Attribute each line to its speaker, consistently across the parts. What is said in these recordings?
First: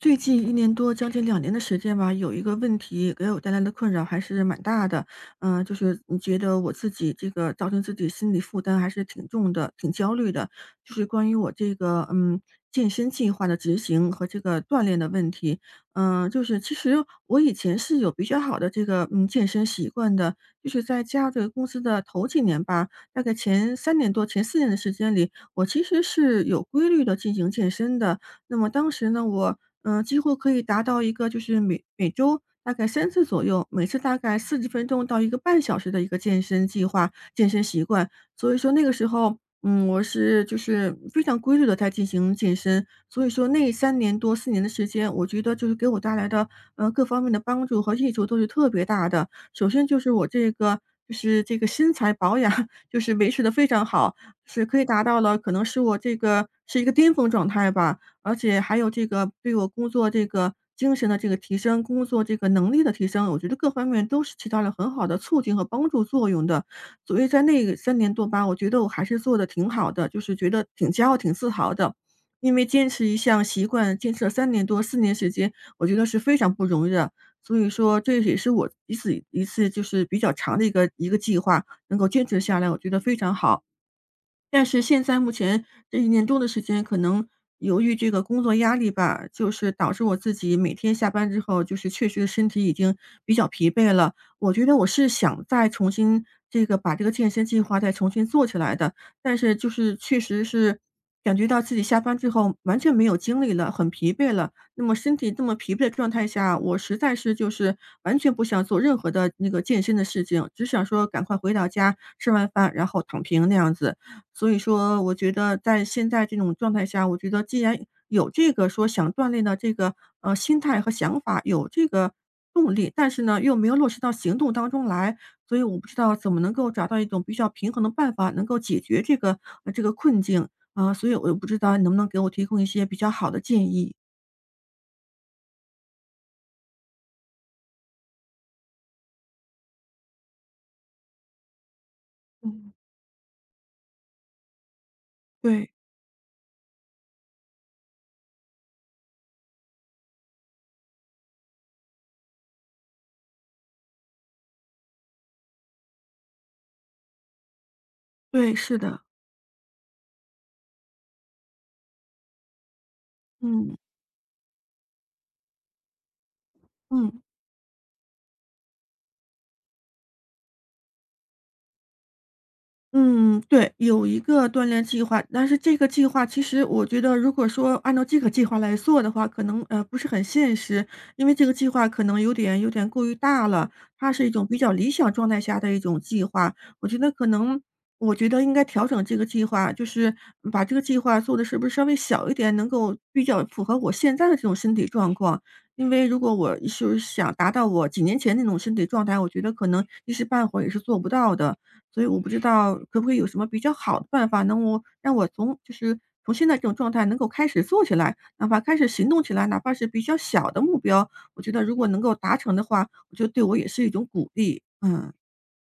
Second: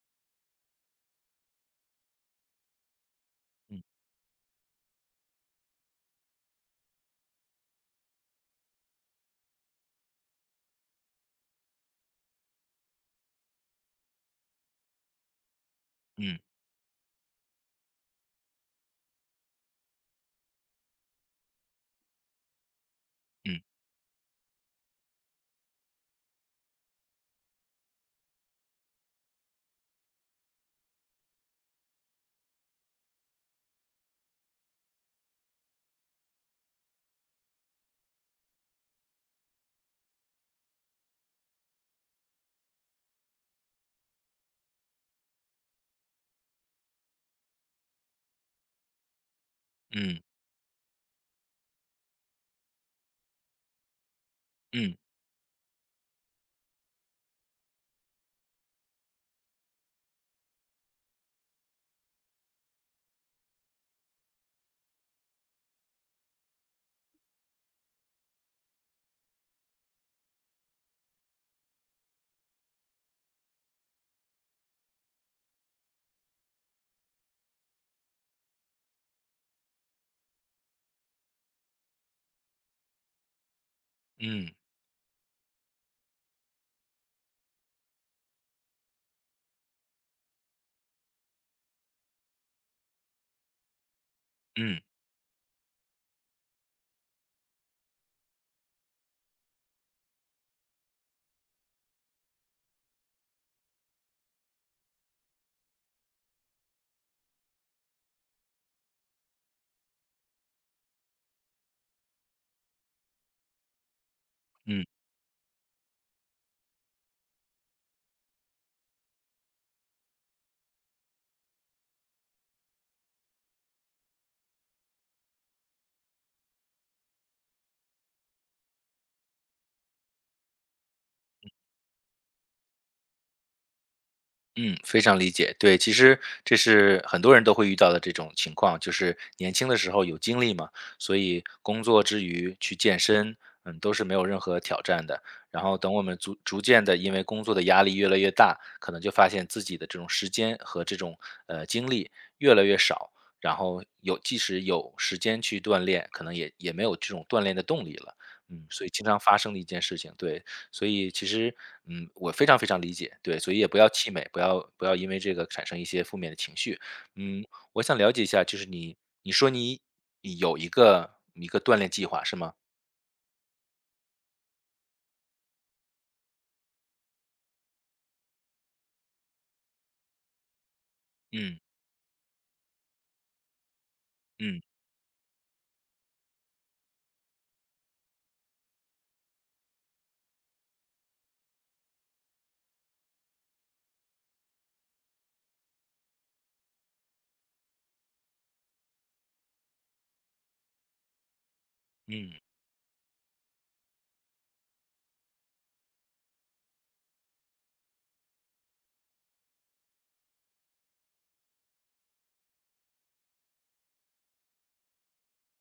Speaker 1: 最近1年多，将近两年的时间吧，有一个问题给我带来的
Speaker 2: 嗯
Speaker 1: 困扰还是蛮大的。就是你觉得我自己这个造成自己心理负担还是挺重的，挺焦虑的。就是关于我这个，健身计划的执行和这个锻炼的问题。
Speaker 2: 嗯
Speaker 1: 就是其实我以前是有比较好的这个，健身习惯的，就是在家这个公司的头几年吧，大概
Speaker 2: 嗯
Speaker 1: 前3年多、前4年的时间里，我其实是有规律的进行健身的。那么当时呢，我，几乎可以达到一个就是每周大概3次左右，每次大概40分钟到一个半小时的一个健身计划、健身习惯。所以说那个时候，我是就是非常规律的在进行健身，所以说那三年多、四年的时间，我觉得就是给我带来的，各方面的帮助和益处都是特别大的。首先就是
Speaker 2: 嗯
Speaker 1: 我这个就是这个身材保养 就是维持的非常好，是可以
Speaker 2: 嗯
Speaker 1: 达到了可能是我这个是一个巅峰状态吧。而且还有这个对我工作这个精神的这个提升，工作这个能力的提升，我觉得各方面都是起到了很好的促进和帮助作用的。所以在那个三年多吧，我觉得我还是做的挺好的，就是觉得挺骄傲、挺自豪的。因为坚持一项习惯，坚持了三年多、四年时间，我觉得是非常不容易的。所以说这也是我一次一次就是比较长的一个一个计划，能够坚持下来，我觉得非常好。
Speaker 2: 嗯
Speaker 1: 但是现在目前这一年多的时间，可能由于这个工作压力吧，就是导致我自己每天下班之后，就是确实身体已经比较疲惫了。我觉得
Speaker 2: 嗯
Speaker 1: 我是想再重新这个把这个健身计划再重新做起来的，但是就是确实是感觉到自己下班之后完全没有精力了，很疲惫了。那么身体这么疲惫的状态下，我实在是就是完全不想做任何的那个健身的事情，只想说赶快回到家，吃完饭，然后躺平那样子。所以
Speaker 2: 嗯
Speaker 1: 说我觉得在现在这种状态下，我觉得既然有这个说想锻炼的这个，心态和想法，有这个动力，但是呢，又没有落实到行动当中来，所以我不知道怎么能够找到一种比较平衡的办法，能够解决这个困境。啊，所以我也不知道你能不能给我提供一些比较好的建议。
Speaker 2: 嗯，非常理解。对，其实这是很多人都会遇到的这种情况，就是年轻的时候有精力嘛，所以工作之余
Speaker 1: 嗯。
Speaker 2: 去健身，都是没有任何挑战的。然
Speaker 1: 对，
Speaker 2: 后等我们逐渐的因为工作的压力越来越大，可能就发现自己的这种时间和这种精力越来越少，然后即使有时间去锻炼，可能也没有这种锻炼的动力了。
Speaker 1: 对，
Speaker 2: 嗯，
Speaker 1: 是
Speaker 2: 所以
Speaker 1: 的，
Speaker 2: 经常发生的一件事情，对，所以其实，我非常非常理解，对，所以也
Speaker 1: 嗯，
Speaker 2: 不要气馁，不要因为这个产生一些负面的情绪。
Speaker 1: 嗯。
Speaker 2: 嗯，我想了解一下，就是你说你有一个锻炼计划是吗？
Speaker 1: 嗯，对，有一个锻炼计划，但是这个计划其实我觉得，如果说按照这个计划来做的话，可能不是很现实，因为这个
Speaker 2: 嗯
Speaker 1: 计划可能有点过于大了，它是一种比
Speaker 2: 嗯
Speaker 1: 较理想状态下的一种计划。我觉得可能，我觉得应该调整这个计划，就是把这个计划做的是不是稍微小一点，能够比较符合我现在的这种身体状况。因为如果我是想达到我几年前那种身体状态，我觉得可能一时半会儿也是做不到的。所以我不知
Speaker 2: 嗯。
Speaker 1: 道可不可以有什么比较好的办法，让我从现在这种状态能够开始做起来，哪怕开始行动起来，哪怕是比较小的目标，我觉得如果能够达成的话，我觉得对我也是一种鼓励。嗯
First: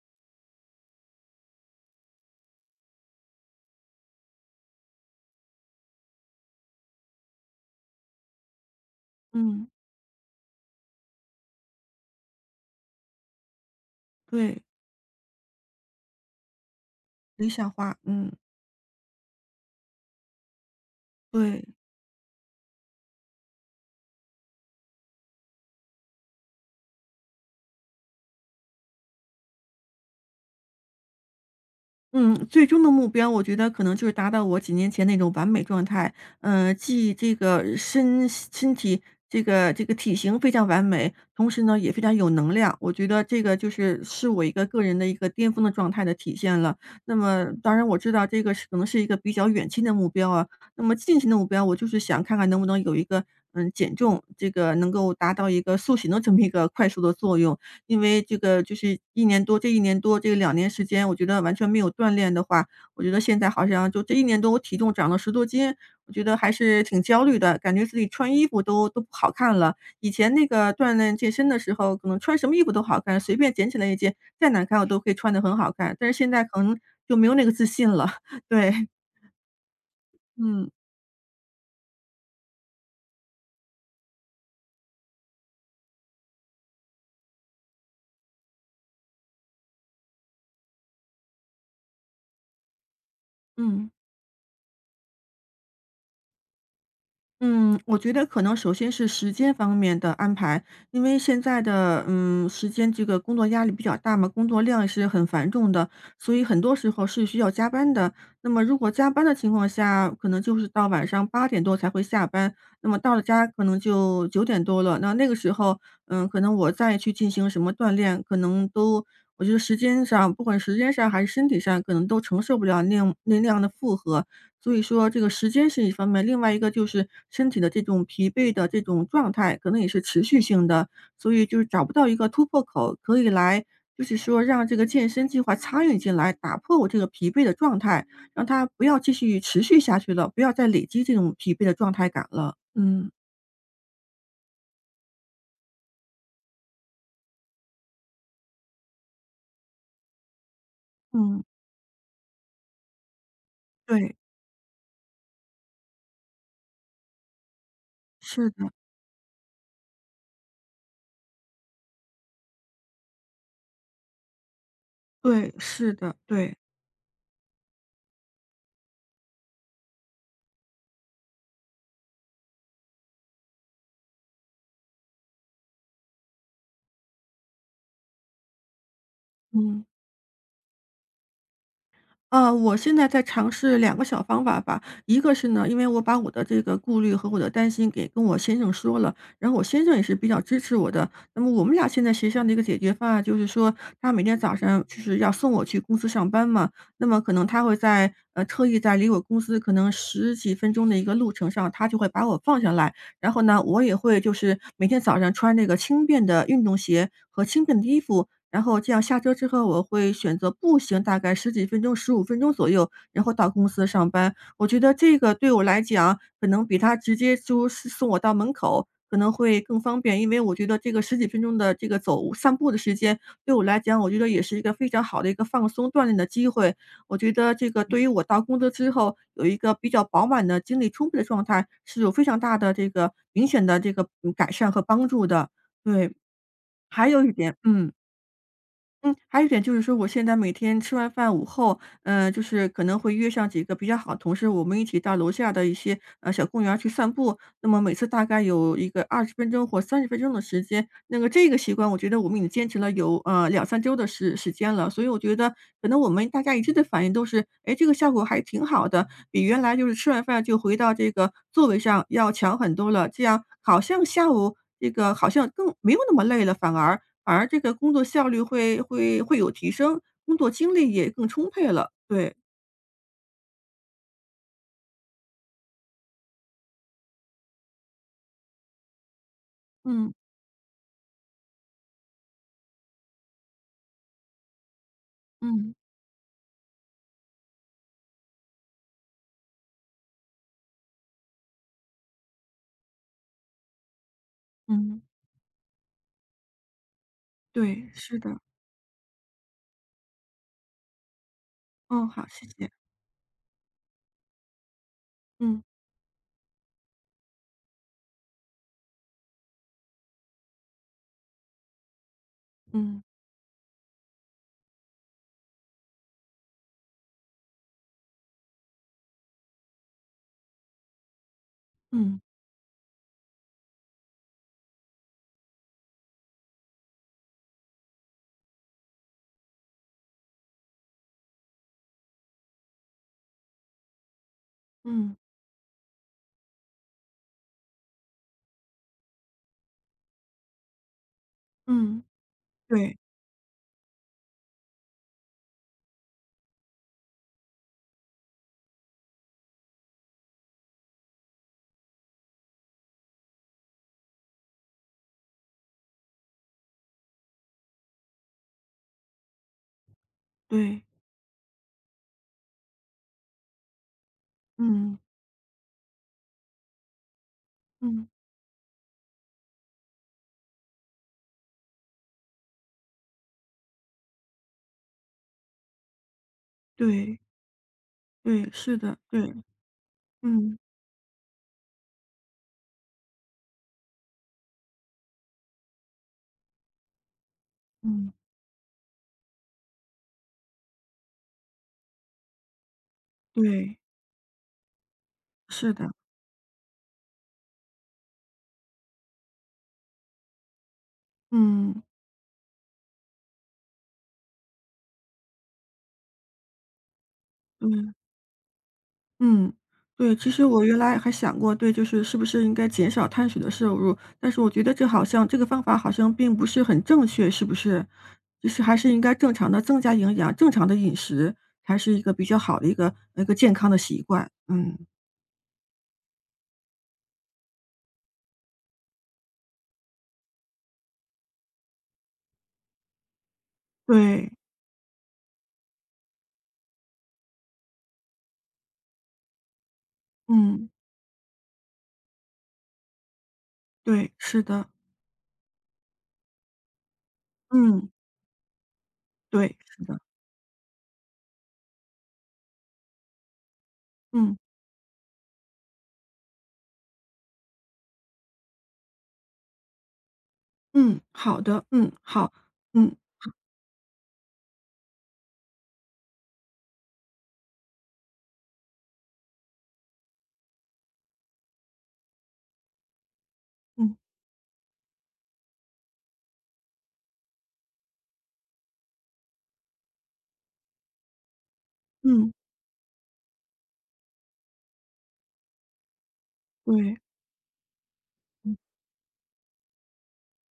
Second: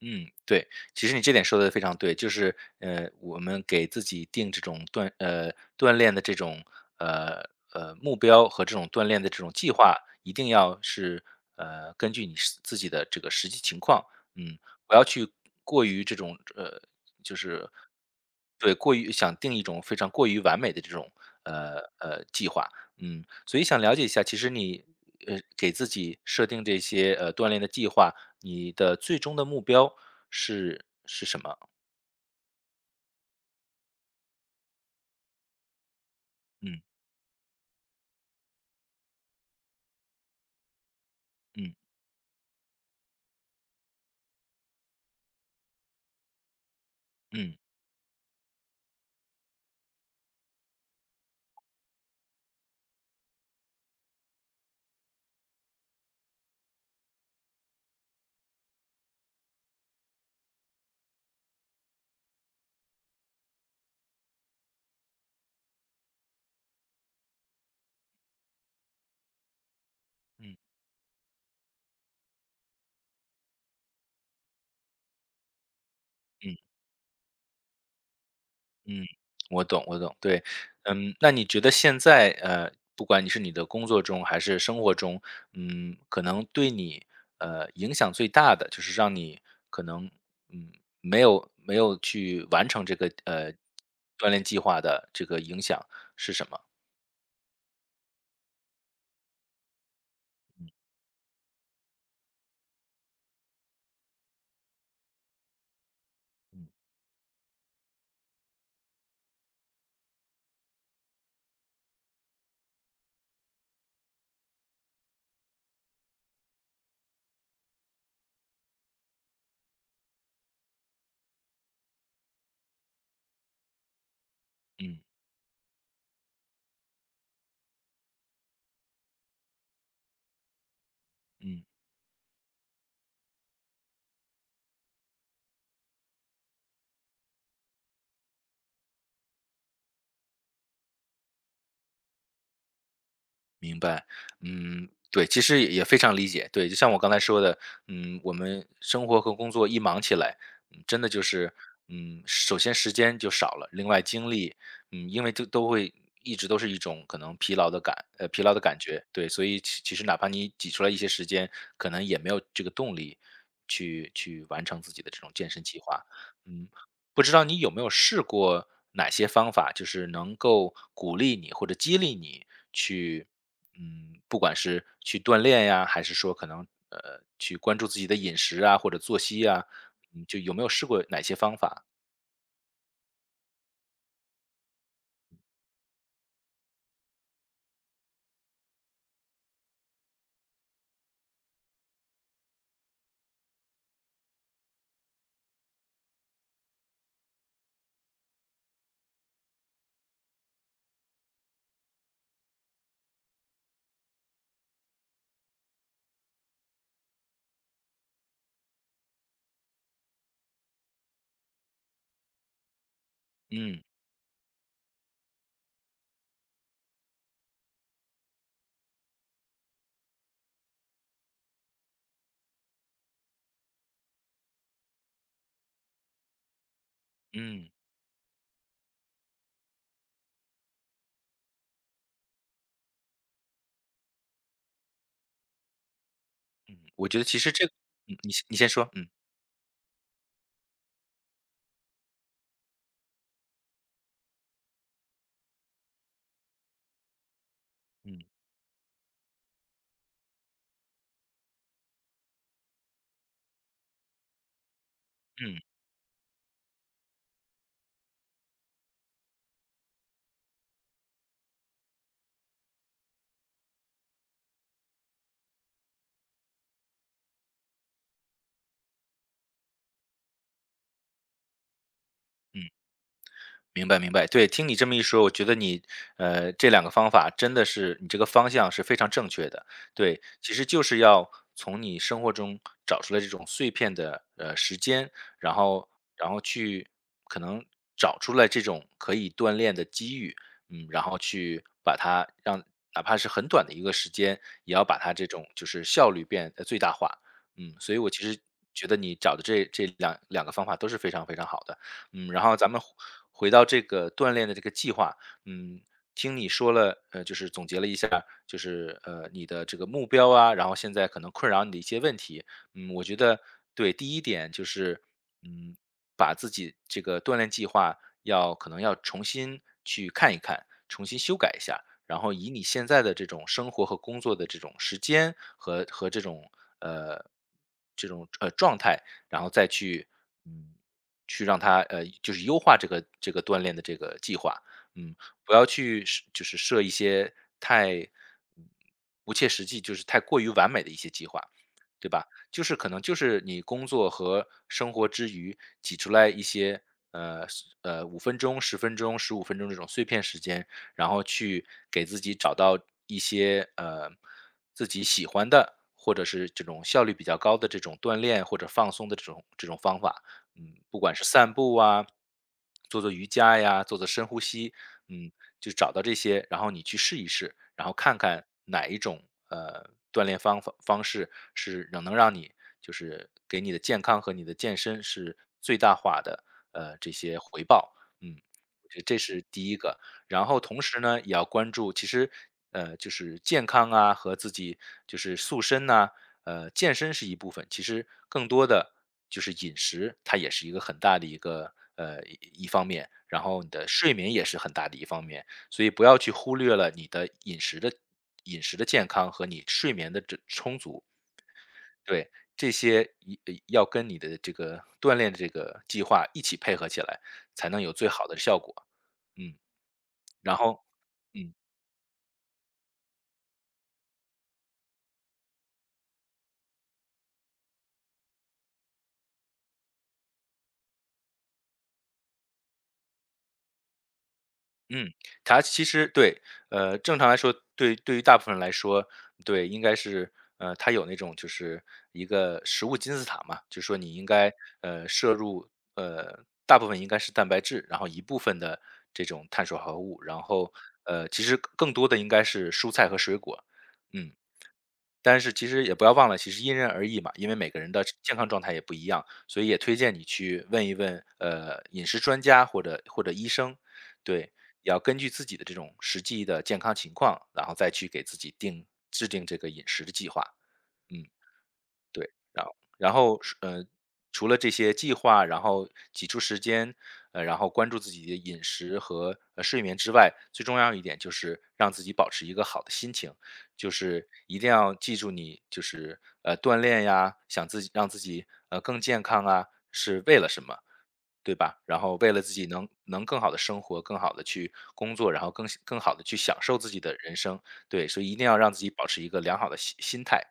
Speaker 2: 嗯，对，其实你这点说的非常对，就是，我们给自己定这种锻炼的这种，呃，目标和这种锻炼的这种
Speaker 1: 嗯，
Speaker 2: 计划，一定要是，根据你自己的这个实际情况，嗯，
Speaker 1: 对，
Speaker 2: 不要去过于这种，就
Speaker 1: 理
Speaker 2: 是
Speaker 1: 想化，嗯，
Speaker 2: 对，过于想定一种非常过于完美的这种，
Speaker 1: 对。
Speaker 2: 计划，嗯，所以想了解一下，其实你，给自己设定这些，锻炼的计划，你的最终的目标是什么？
Speaker 1: 嗯，最终的目标我觉得可能就是达到我几年前那种完美状态，嗯，
Speaker 2: 嗯
Speaker 1: 既这个身体这个体型非常完美，同时
Speaker 2: 嗯
Speaker 1: 呢也非常有能量。我觉得这个就是我一个个人的一个巅峰的状态的体现了。那么
Speaker 2: 嗯
Speaker 1: 当然我知道这个是可能是一个比较远期的目标啊，那么近期的目标我就是想看看能不能有一个减重，这个能够达到一个塑形的这么一个快速的作用。因为这个就是一年多这一年多，这两年时间，我觉得完全没有锻炼的话，我觉得现在好像就这一年多我体重长了10多斤，我觉得还是挺焦虑的，感觉自己穿衣服都不好看了。以前那
Speaker 2: 嗯
Speaker 1: 个锻炼健身的时候，可能穿什么衣服都好看，随便捡起来一件，再难看我都可以穿得很好看，但是现在可能就没有那个自信了，对，
Speaker 2: 嗯，我懂我懂，对。
Speaker 1: 嗯，
Speaker 2: 嗯，那你觉得现在，不管你是你的工作中还是生活中，嗯，可能对你，影响最大的就是让你可能，嗯，没有去完成这个，
Speaker 1: 嗯。
Speaker 2: 锻炼计划的这个影响是什么？
Speaker 1: 嗯，我觉得可能首先是时间方面的安排，因为现在的时间这个工作压力比较大嘛，工作量也是很繁重的，所以很
Speaker 2: 嗯
Speaker 1: 多时候是需要加班的。那么如果加班的情况下，可能就是到晚上8点多才会下班，那么到了家可能就9点多了。那个时候，可能我再去进行什么锻炼，可能都我觉得时间上，不管时间上还是身体上，可能都承受不了那样的负荷。所以
Speaker 2: 嗯
Speaker 1: 说这个时间是一方面，另外一个就是身体的这种疲惫的这种状态，可能也是持续性的，所以就
Speaker 2: 嗯。
Speaker 1: 是找不到一个突破口，可以来就是说让这个健身计划参与进来，打破我这个疲惫的状态，让它不要继续持续下去了，不要再累积这种疲惫的状态感了。嗯，
Speaker 2: 明白，嗯，对，其实也非常理解。对，就像我刚才说的，嗯，我们生活和工作一忙起来，嗯，真的就
Speaker 1: 嗯，
Speaker 2: 是，嗯，首先时间就少了，另外
Speaker 1: 对，
Speaker 2: 精力，嗯，因为都会一直都是一种可能疲
Speaker 1: 是
Speaker 2: 劳的
Speaker 1: 的，
Speaker 2: 感觉。对，所以其其实哪怕你挤出来一些时间，可能也没有这个动力去完成自己的这种健
Speaker 1: 对，
Speaker 2: 身计
Speaker 1: 是
Speaker 2: 划。
Speaker 1: 的，对，
Speaker 2: 嗯，不知道你有没有试过哪些方法，就是能够鼓励你或者激励你去不管是去锻炼呀，还是说可能去关注自己的饮食啊，或者作息啊，
Speaker 1: 嗯。
Speaker 2: 嗯，就有没有试过哪些方法？
Speaker 1: 啊，我现在在尝试两个小方法吧。一个是呢，因为我把我的这个顾虑和我的担心给跟我先生说了，然后我先生也是比较支持我的。那么我们俩现在协商的一个解决方案就是说，他每天早上就是要送我去公司上班嘛，那么可能他会在特意在离我公司可能十几分钟的一个路程上，他就会把我放下来。然后呢，我也会就是每天早上穿那个轻便的运动鞋和轻便的衣服，然后这样下车之后，我会选择步行大概十几分钟、15分钟左右，然后到公
Speaker 2: 嗯
Speaker 1: 司上班。我觉得这个对我来讲，可能比他直接就是送我到门口可能会更方便。因为我觉得这个十几分钟的这个走散步的时间，对我来讲，我觉得也是一个非常好的一个放松锻炼的机会。我觉得这
Speaker 2: 嗯
Speaker 1: 个对于我到工作之后，有一个比较饱满的精力充沛的状态，是有非常大的这个明显的这个，改善和帮助的。对，
Speaker 2: 嗯，我
Speaker 1: 还
Speaker 2: 觉得
Speaker 1: 有一
Speaker 2: 其实
Speaker 1: 点
Speaker 2: 这个，
Speaker 1: 嗯，
Speaker 2: 嗯，你先说，
Speaker 1: 嗯，还有一点就是说，我现在每天吃完饭午后，就是可能会约上几个比较好的同事，我们一起到楼下的一些小公园儿去散步。那么每次大
Speaker 2: 嗯
Speaker 1: 概有一个20分钟或30分钟的时间。那个这个习惯，我觉得我们已经坚持了有两三周的时间了。所以我觉得，
Speaker 2: 嗯。
Speaker 1: 可能我们大家一致的反应都是，哎，这个效果还挺好的，比原来就是吃完饭就回到这个座位上要强很多了。这样好像下午这个好像更没有那么累了，反而。而这个工作效率会有提升，工作精力也更充沛了。对，
Speaker 2: 明白明白，对，听你这么一说，我觉得你这两个方法真的是你这个方向是非常正确的。
Speaker 1: 嗯
Speaker 2: 对，其实就是要从你生活中找出来这种碎片的时间，然
Speaker 1: 嗯
Speaker 2: 后然后去可能找出来这种可以锻炼的机遇，嗯，然后去把它让哪怕是很短的一个时间，也要把
Speaker 1: 嗯，
Speaker 2: 它这种就是效率变得最大化。嗯，
Speaker 1: 对，
Speaker 2: 所以我
Speaker 1: 是
Speaker 2: 其
Speaker 1: 的。
Speaker 2: 实觉得你找的这两个方法都是非常非常好的。
Speaker 1: 嗯，好，
Speaker 2: 嗯，然
Speaker 1: 谢
Speaker 2: 后咱
Speaker 1: 谢。
Speaker 2: 们回到这个锻炼的这个计划，
Speaker 1: 嗯
Speaker 2: 嗯，听你说了，就是总结了一下，就是你的这个目标啊，然后现在可能困扰你的一些问题，嗯，
Speaker 1: 嗯
Speaker 2: 我觉得对，第一点就是，嗯，把自己这个锻炼计划要可能要重新去看一看，重新修改一下，
Speaker 1: 嗯
Speaker 2: 然后以你现在的这种生活和工作的这种时间和这种呃这种状态，然后再去嗯去让他就是优化这个这个锻炼的这个计划。
Speaker 1: 嗯
Speaker 2: 嗯，不要去设就是设一些太嗯不切实际，就是太过于完美的一些计划，
Speaker 1: 嗯，
Speaker 2: 对吧？就是可
Speaker 1: 对
Speaker 2: 能就是你工作和生活之余挤出来一些五分钟、十分钟、十五分钟这种碎片时间，然后去给自己找到一些自己喜欢的，或者是这种效率比较高的这种锻炼或者放松的这种这种方法。嗯，
Speaker 1: 对，
Speaker 2: 不管是散步啊，做做瑜伽呀，做做深呼吸，
Speaker 1: 嗯
Speaker 2: 嗯，就找到这些，然后你去试一试，然后
Speaker 1: 嗯，
Speaker 2: 看看哪一种呃锻炼方式是能让你就是给你的健康和你的健身是最大化的这
Speaker 1: 对
Speaker 2: 些回报，嗯，
Speaker 1: 对，是
Speaker 2: 我
Speaker 1: 的，
Speaker 2: 觉得这
Speaker 1: 对，
Speaker 2: 是第一个。然
Speaker 1: 嗯
Speaker 2: 后同时呢，也要关注，其实，就是健康啊和自己就是塑身呐、健身是一部分，其实
Speaker 1: 嗯，
Speaker 2: 更多的就是饮食，它也是一个很大的一个一方面，然后你
Speaker 1: 对，
Speaker 2: 的睡眠也是很大的一方面，
Speaker 1: 是
Speaker 2: 所以
Speaker 1: 的，
Speaker 2: 不要去忽略了你的饮食的饮食的健康和你睡眠的这充足，
Speaker 1: 嗯，
Speaker 2: 对这些要跟你的这个锻炼的这个计划一起配合起来，才能
Speaker 1: 嗯。
Speaker 2: 有最好的效果。
Speaker 1: 嗯，
Speaker 2: 嗯，
Speaker 1: 对，其实
Speaker 2: 然
Speaker 1: 我原
Speaker 2: 后，
Speaker 1: 来还想
Speaker 2: 嗯。
Speaker 1: 过，对，就是是不是应该减少碳水的摄入，但是我觉得这好像这个方法好像并不是很正确，是不是？就是还是应该正常的增加营养，正常的饮食才是一个比较好的一个健康的习惯。嗯，
Speaker 2: 嗯，它其实对，正常来说，对于大部分人来说，对，应该是，它有那种就是一个食物金字塔嘛，就是说你应
Speaker 1: 对，
Speaker 2: 该，摄入，大部分应该是蛋白质，然后一部分的这种碳水化合物，然
Speaker 1: 嗯，
Speaker 2: 后，其实更多的应该是蔬菜和水果，
Speaker 1: 对，
Speaker 2: 嗯。
Speaker 1: 是的，
Speaker 2: 但是其实也不要忘了，其实因人而异嘛，因为每个
Speaker 1: 嗯，
Speaker 2: 人的健康状态也不一样，
Speaker 1: 对，
Speaker 2: 所以也
Speaker 1: 是
Speaker 2: 推
Speaker 1: 的，
Speaker 2: 荐你去问一问，饮食专家或者医生，
Speaker 1: 嗯
Speaker 2: 对，也要根据自己的这种实际的健康情况，然后再去给自己制定这个饮食的计划。
Speaker 1: 嗯，
Speaker 2: 嗯。
Speaker 1: 好的，嗯，
Speaker 2: 对，
Speaker 1: 好，
Speaker 2: 然后
Speaker 1: 嗯
Speaker 2: 然后是,除了这些计划，然后挤出时间，然后关注自己的饮食和睡眠之外，最重要一点就是让自己保持一个好的心情，就
Speaker 1: 嗯
Speaker 2: 是一定要记住你就是锻炼呀，想自己让自己更健康啊，是为了什么？对吧？然后
Speaker 1: 嗯，
Speaker 2: 为了自己能更好的生活，更好的去工作，然后更好的去享受自
Speaker 1: 对。
Speaker 2: 己的人生，对，所以一定
Speaker 1: 嗯
Speaker 2: 要让自己保持一个良好的心态。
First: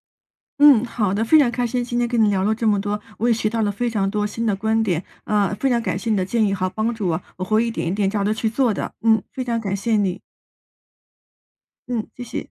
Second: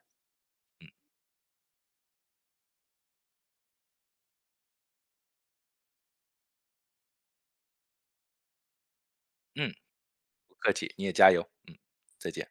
Speaker 1: 嗯，好的，非常开心今天跟你聊了这么多，我也学到了非常多新的观点，非常感谢你的建议和帮助我，我会一点一点照着去做的，嗯，非常
Speaker 2: 嗯。
Speaker 1: 感谢你，
Speaker 2: 不客气，你也加油，嗯，
Speaker 1: 嗯，谢
Speaker 2: 再见。
Speaker 1: 谢。